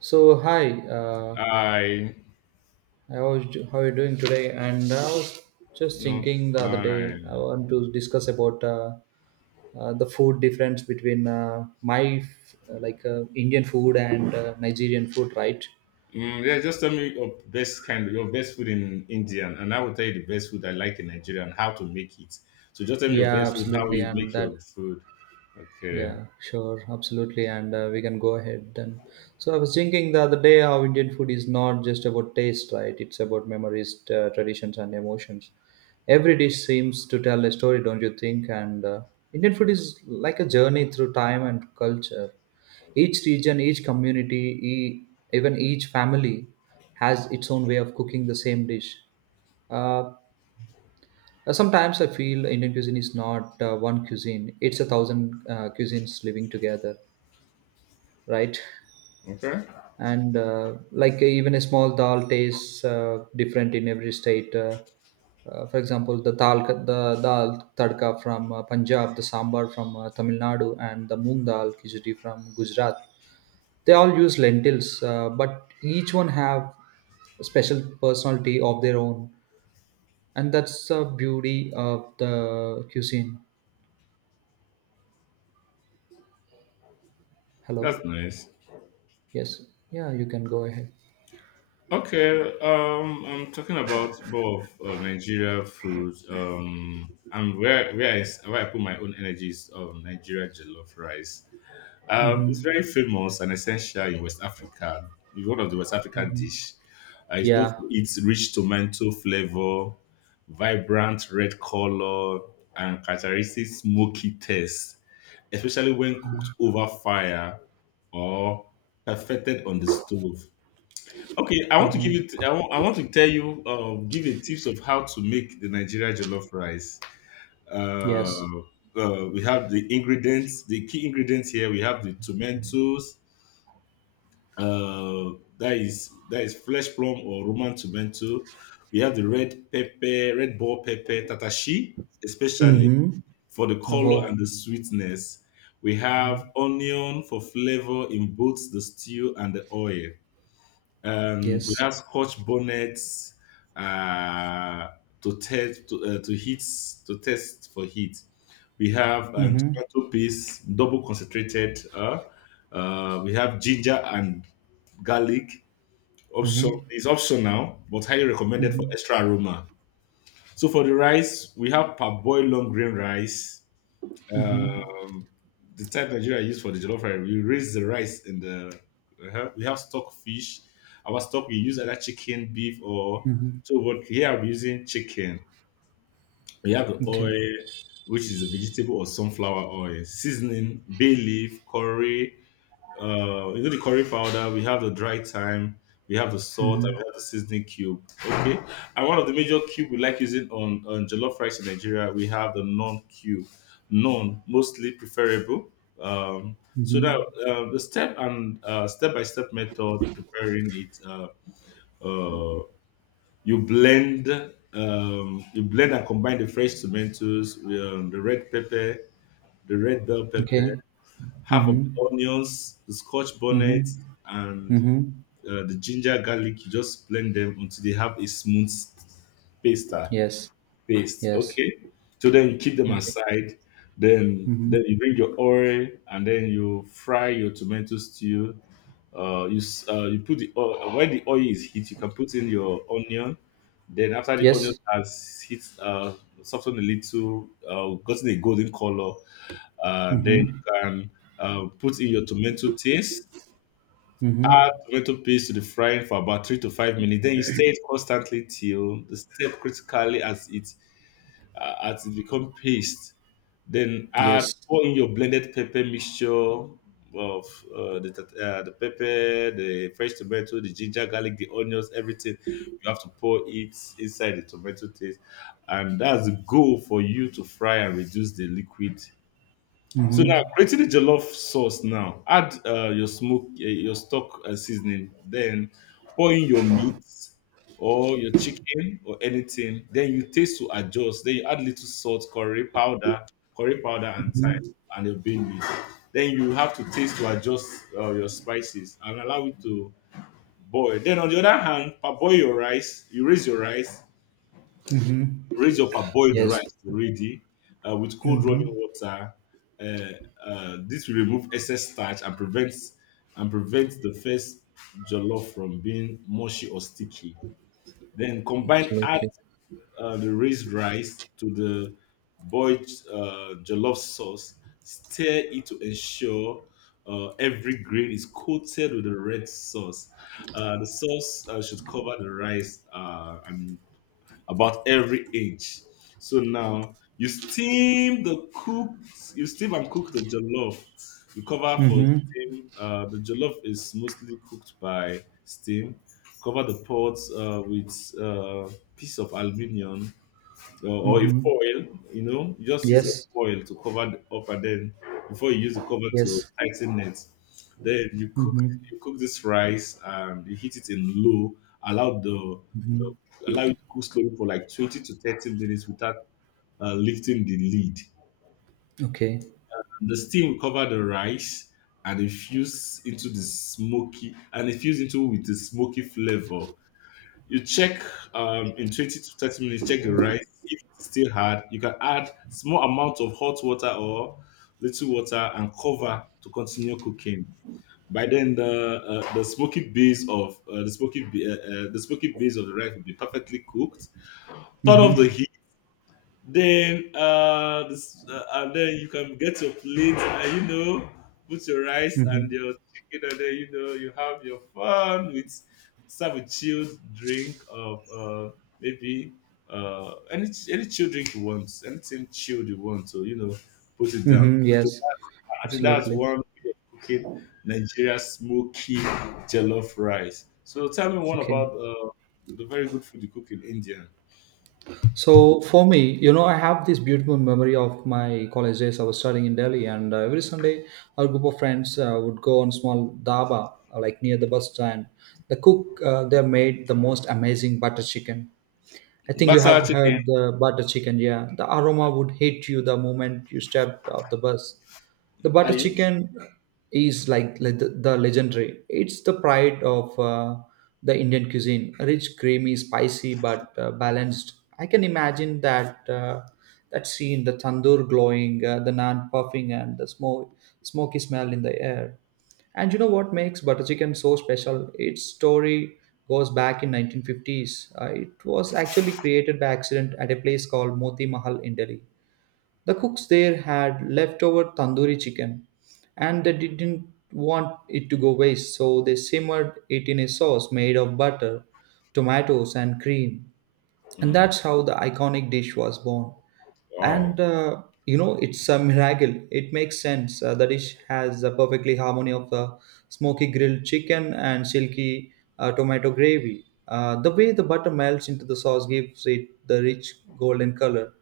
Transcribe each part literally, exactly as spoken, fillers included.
So hi, uh, I I was how are you doing today? And I was just not thinking the other day I fine. want to discuss about uh, uh, the food difference between uh, my f- like uh, Indian food and uh, Nigerian food, right? Mm, yeah, just tell me your best kind, your best food in Indian, and I will tell you the best food I like in Nigeria and how to make it. So just tell me your Yeah, best food, how absolutely. you And make that your food. Okay, Yeah, sure, absolutely, and uh, we can go ahead then. So I was thinking the other day how Indian food is not just about taste, right? It's about memories, uh, traditions, and emotions. Every dish seems to tell a story, don't you think? And uh, Indian food is like a journey through time and culture. Each region, each community, e- even each family has its own way of cooking the same dish. Uh, uh, Sometimes I feel Indian cuisine is not uh, one cuisine; it's a thousand uh, cuisines living together, right? okay, And uh, like uh, even a small dal tastes uh, different in every state. Uh, uh, for example, the dal, the dal tadka from uh, Punjab, the sambar from uh, Tamil Nadu, and the moong dal khichdi from Gujarat. They all use lentils, uh, but each one have a special personality of their own, and that's the beauty of the cuisine. that's Hello. nice. Yes. Yeah, you can go ahead. Okay, um, I'm talking about both uh, Nigeria food. Um, and where where I s- where I put my own energies of Nigeria jollof rice. Um, it's very Mm-hmm. famous and essential in West Africa. It's one of the West African dish. Uh, it's known Yeah. for its rich tomato flavor, vibrant red color, and characteristic smoky taste, especially when cooked over fire or perfected on the stove. Okay, I want to give Mm-hmm. you. I want, I want to tell you. Uh, give a tips of how to make the Nigeria jollof rice. Yes. Uh, uh, we have the ingredients. The key ingredients here. We have the tomatoes, uh, that is that is flesh plum or Roman tomato. We have the red pepper, red ball pepper, tatashi, especially Mm-hmm. for the color Oh. and the sweetness. We have onion for flavor in both the stew and the oil. Um, we Yes. have scotch bonnets uh, to test to, uh, to heat to test for heat. We have um, Mm-hmm. tomato paste, double concentrated. Uh, uh, we have ginger and garlic. Option Mm-hmm. is optional, but highly recommended for Mm-hmm. extra aroma. So for the rice, we have parboiled long grain rice. Um, the type Nigeria use for the jollof rice, we raise the rice in the. uh We have stock fish. Our stock we use either chicken, beef, or Mm-hmm. so. But here I'm using chicken. We have the Okay. oil, which is a vegetable or sunflower oil, seasoning, bay leaf, curry uh, is it the curry powder? We have the dry thyme, we have the salt, and Mm-hmm. we have the seasoning cube. Okay, and one of the major cube we like using on on jollof rice in Nigeria, we have the non cube, non mostly preferable. Um, so that Mm-hmm. uh, the step and uh, step by step method preparing it, uh, uh, you blend. Um, you blend and combine the fresh tomatoes, um, the red pepper, the red bell pepper, Okay. half of Mm-hmm. the onions, the scotch bonnet, Mm-hmm. and Mm-hmm. uh, the ginger garlic. You just blend them until they have a smooth pasta Yes. paste. Yes. Okay. So then you keep them Okay. aside. Then Mm-hmm. then you bring your oil and then you fry your tomato stew. Uh, you s- uh, you put the oil, when the oil is heat, you can put in your onion. Then after the onion Yes. has hit uh, softened a little, uh, gotten a golden color, uh, then you Mm-hmm. can uh, put in your tomato taste, Mm-hmm. tomato paste to the frying for about three to five minutes. Then you stir it constantly till the step critically as it uh, as it become paste. Then add Yes. pour in your blended pepper mixture of uh, the tat- uh, the pepper, the fresh tomato, the ginger, garlic, the onions, everything. You have to pour it inside the tomato taste, and that's the goal for you to fry and reduce the liquid so Mm-hmm. now creating the jollof sauce. Now add uh, your smoke, uh, your stock uh, seasoning. Then pour in your meat or your chicken or anything. Then you taste to adjust. Then you add little salt, curry powder, curry powder and thyme and your bean. Then you have to taste to adjust uh, your spices and allow it to boil. Then on the other hand, parboil your rice. You raise your rice. Raise up a boiled Yes. rice ready uh, with cold running water. Uh, uh, this will remove excess starch and prevents and prevents the first jollof from being mushy or sticky. Then combine add Absolutely. uh, the raised rice to the boiled uh, jollof sauce. Stir it to ensure uh, every grain is coated with the red sauce. Uh, the sauce uh, should cover the rice uh, and about every inch. So now you steam the cook, you steam and cook the jollof. You cover for Mm-hmm. steam. Uh, the jollof is mostly cooked by steam. Cover the pot uh, with uh, piece of aluminium or, or a Mm-hmm. foil, you know, you just use a Yes. foil to cover the- up and then before you use the cover to Yes. tighten it. Then you cook Mm-hmm. you cook this rice and you heat it in low, allow the, Mm-hmm. the allow it to cook slowly for like twenty to thirty minutes without uh, lifting the lid. Okay. The steam will cover the rice and infuse into the smoky and infuse into with the smoky flavor. You check um, in twenty to thirty minutes, check the rice. If it's still hard, you can add small amount of hot water or little water and cover to continue cooking. By then, the uh, the smoky base of uh, the smoky ba- uh, uh, the smoky base of the rice will be perfectly cooked. Turn off Mm-hmm. the heat then uh, this, uh and then you can get your plate and you know put your rice and Mm-hmm. your chicken and then you know you have your fun with serve a chilled drink of uh maybe uh any any chilled drink you want, anything chilled you want, so you know, put it down. Mm-hmm. So Yes, I think that's absolutely. one way of cooking Nigeria smoky jollof rice. So tell me one Okay. about uh the very good food you cook in India. So for me, you know, I have this beautiful memory of my college days. I was studying in Delhi, and uh, every Sunday, our group of friends uh, would go on small dhaba, uh, like near the bus stand. The cook uh, there made the most amazing butter chicken. I think you Basa have chicken heard the butter chicken, yeah. The aroma would hit you the moment you stepped off the bus. The are butter you chicken is like le- the, the legendary. It's the pride of uh, the Indian cuisine. Rich, creamy, spicy, but uh, balanced. I can imagine that uh, that scene: the tandoor glowing, uh, the naan puffing, and the smoke, smoky smell in the air. And you know what makes butter chicken so special? Its story goes back in nineteen fifties. Uh, it was actually created by accident at a place called Moti Mahal in Delhi. The cooks there had leftover tandoori chicken and they didn't want it to go waste, so they simmered it in a sauce made of butter, tomatoes, and cream. And Mm. that's how the iconic dish was born. Wow. And uh, You know, it's a miracle. It makes sense. Uh, the dish has a perfectly harmony of the smoky grilled chicken and silky uh, tomato gravy. Uh, the way the butter melts into the sauce gives it the rich golden color,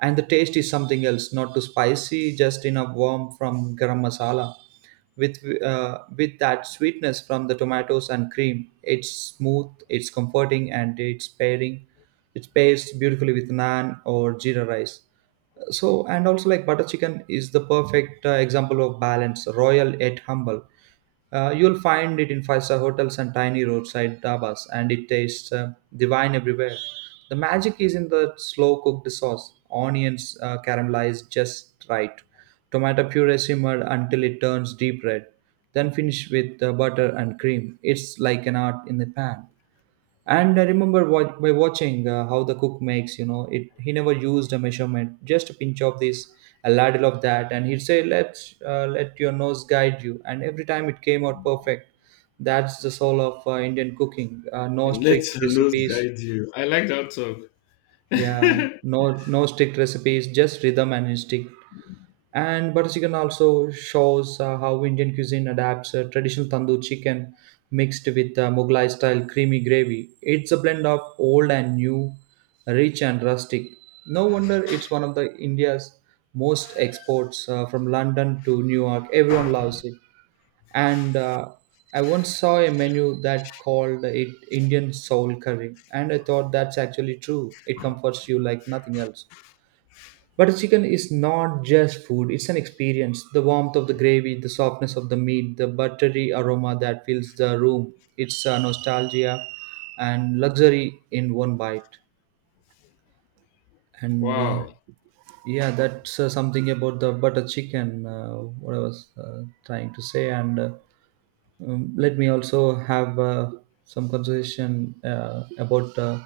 and the taste is something else, not too spicy, just enough warmth from garam masala with uh, with that sweetness from the tomatoes and cream. It's smooth, it's comforting, and it's pairing it pairs beautifully with naan or jeera rice. So, and also, like, butter chicken is the perfect uh, example of balance, royal yet humble. Uh, you'll find it in five-star hotels and tiny roadside dhabas, and it tastes uh, divine everywhere. The magic is in the slow-cooked sauce, onions uh, caramelized just right, tomato puree simmered until it turns deep red, then finish with uh, butter and cream. It's like an art in the pan. And I remember wa- by watching uh, how the cook makes, you know, it, he never used a measurement, just a pinch of this, a ladle of that, and he'd say, let uh, let your nose guide you. And every time it came out perfect. That's the soul of uh, Indian cooking, uh, no Let the strict nose recipes. guide you. I like that talk. Yeah, no no strict recipes, just rhythm and instinct. And butter chicken also shows uh, how Indian cuisine adapts uh, traditional tandoor chicken mixed with uh, Mughlai style creamy gravy. It's a blend of old and new, rich and rustic. No wonder it's one of the India's most exports, uh, from London to New York. Everyone loves it. And uh, I once saw a menu that called it Indian soul curry, and I thought that's actually true. It comforts you like nothing else. Butter chicken is not just food, it's an experience. The warmth of the gravy, the softness of the meat, the buttery aroma that fills the room. It's uh, nostalgia and luxury in one bite. And uh, Wow. yeah, that's uh, something about the butter chicken, uh, what I was uh, trying to say. And uh, um, let me also have uh, some conversation uh, about. Uh,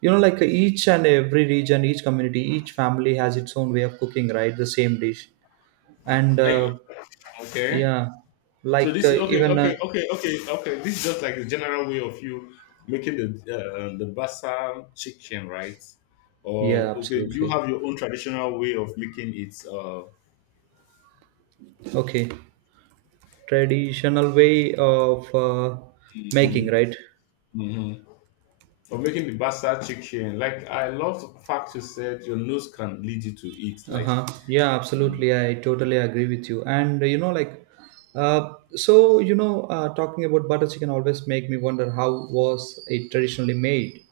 You know, like each and every region, each community, each family has its own way of cooking, right? The same dish. And I- uh, okay. yeah, So like this is uh, okay, even uh, okay, okay, okay, okay. This is just like the general way of you making the uh, the basal chicken, right? Or yeah, okay, do you absolutely. have your own traditional way of making it? Uh, okay, traditional way of uh, making, mm-hmm. right. Of making the basal chicken. Like I love the fact you said your nose can lead you to it. Like Uh-huh, yeah, absolutely, I totally agree with you. And uh, you know, like, uh, so you know, uh, talking about butter chicken always make me wonder how was it traditionally made,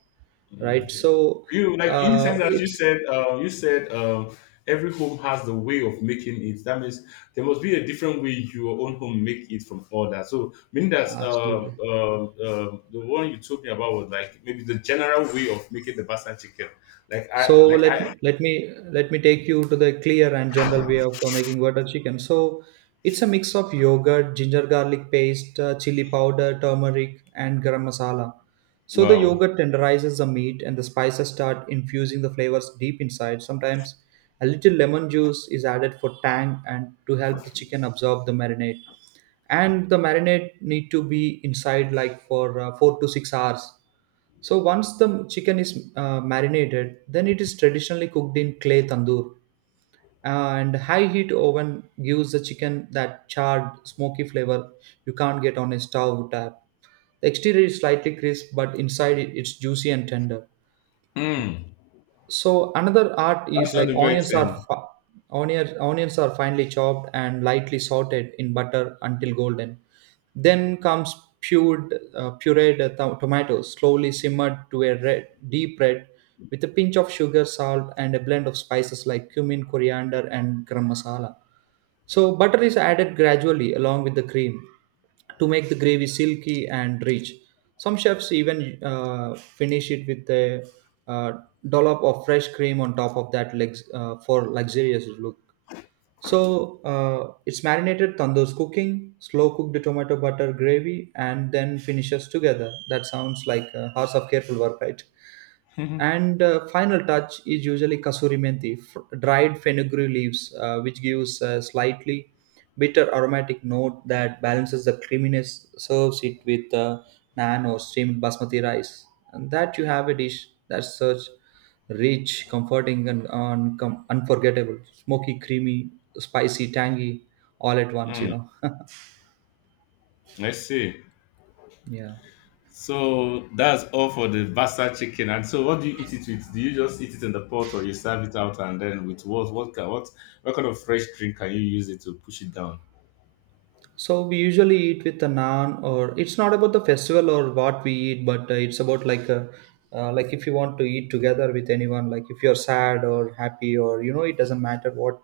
right? yeah. So You like in the uh, sense that you it's said, uh, you said uh, every home has the way of making it. That means there must be a different way your own home make it from others. So meaning that uh, absolutely. uh, uh, the one you told me about was like maybe the general way of making the bastard chicken. Like So I, like let me I. let me let me take you to the clear and general way of uh, making butter chicken. So it's a mix of yogurt, ginger garlic paste, uh, chili powder, turmeric, and garam masala. So the Wow. yogurt tenderizes the meat, and the spices start infusing the flavors deep inside. Sometimes a little lemon juice is added for tang and to help the chicken absorb the marinade. And the marinade need to be inside like for uh, four to six hours. So once the chicken is uh, marinated, then it is traditionally cooked in clay tandoor. And high heat oven gives the chicken that charred, smoky flavor you can't get on a stove tap. The exterior is slightly crisp, but inside it, it's juicy and tender. Mm. So another art That is sounds like onions are inviting. fa- onions, onions are finely chopped and lightly sautéed in butter until golden. Then comes pured, uh, pureed uh, to- tomatoes, slowly simmered to a red, deep red, with a pinch of sugar, salt, and a blend of spices like cumin, coriander, and garam masala. So, butter is added gradually along with the cream to make the gravy silky and rich. Some chefs even uh, finish it with a uh, dollop of fresh cream on top of that legs uh, for luxurious look. So uh, it's marinated tandoor's cooking, slow cooked tomato butter gravy, and then finishes together. That sounds like uh, hours of careful work, right? And uh, final touch is usually kasuri methi, f- dried fenugreek leaves, uh, which gives a slightly bitter aromatic note that balances the creaminess, serves it with uh, naan or steamed basmati rice, and that you have a dish that's such rich, comforting, and uncom unforgettable, smoky, creamy, spicy, tangy, all at once, you Mm. know. I see. Yeah. So that's all for the bastard chicken. And so, what do you eat it with? Do you just eat it in the pot, or you serve it out, and then with what? What kind? What? What kind of fresh drink can you use it to push it down? So we usually eat with a naan, or it's not about the festival or what we eat, but uh, it's about like a, uh, like if you want to eat together with anyone, like if you're sad or happy or, you know, it doesn't matter what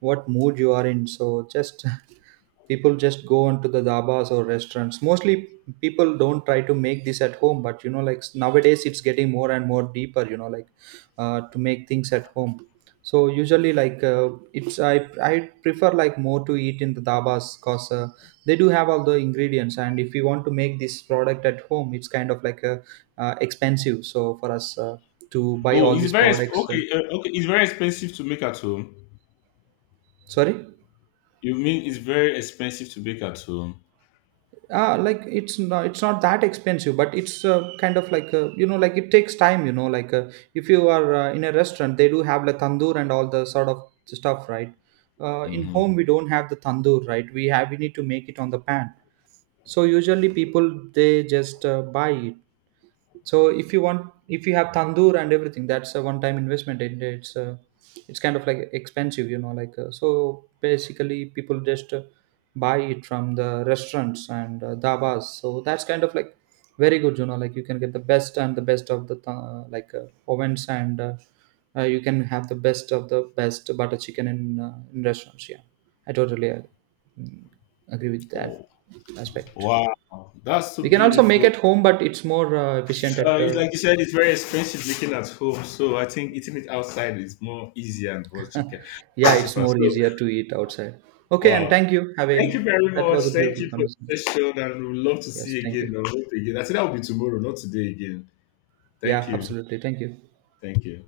what mood you are in. So just people just go onto the dabas or restaurants. Mostly people don't try to make this at home, but you know, like nowadays it's getting more and more deeper. You know, like, uh, to make things at home. So usually, like, uh, it's I I prefer like more to eat in the dabas because uh, they do have all the ingredients, and if you want to make this product at home, it's kind of like a, uh, expensive. So for us, uh, to buy Oh, all it's these very exp- products, uh, okay. Uh, okay, it's very expensive to make at home. sorry, You mean it's very expensive to make at home? ah, like, it's not it's not that expensive, but it's uh, kind of like, uh, you know, like it takes time. You know, like, uh, if you are uh, in a restaurant, they do have the tandoor and all the sort of stuff, right? Uh, in Hmm. home, we don't have the tandoor, right? We have we need to make it on the pan. So usually people they just uh, buy it. So if you want, if you have tandoor and everything, that's a one time investment, and it's uh, it's kind of like expensive, you know, like, uh, so basically people just uh, buy it from the restaurants and uh, dabas. So that's kind of like very good, you know, like you can get the best and the best of the ta- like uh, ovens, and uh, uh, you can have the best of the best butter chicken in uh, in restaurants. Yeah, I totally uh, mm, agree with that Oh, aspect. wow, that's so We can also make beautiful. at home, but it's more uh, efficient Uh, at. It's Uh, like you said, it's very expensive making at home. So I think eating it outside is more easier and more cheaper. yeah, it's Cheaper. more So easier to eat outside. Okay, and wow, thank you. Have thank you a very That much. was a Thank beautiful you for conversation. the session, and we'd love to see Yes, you thank again. you. I hope again. I said that will be tomorrow, not today again. Thank Yeah, you. absolutely. Thank you. Thank you.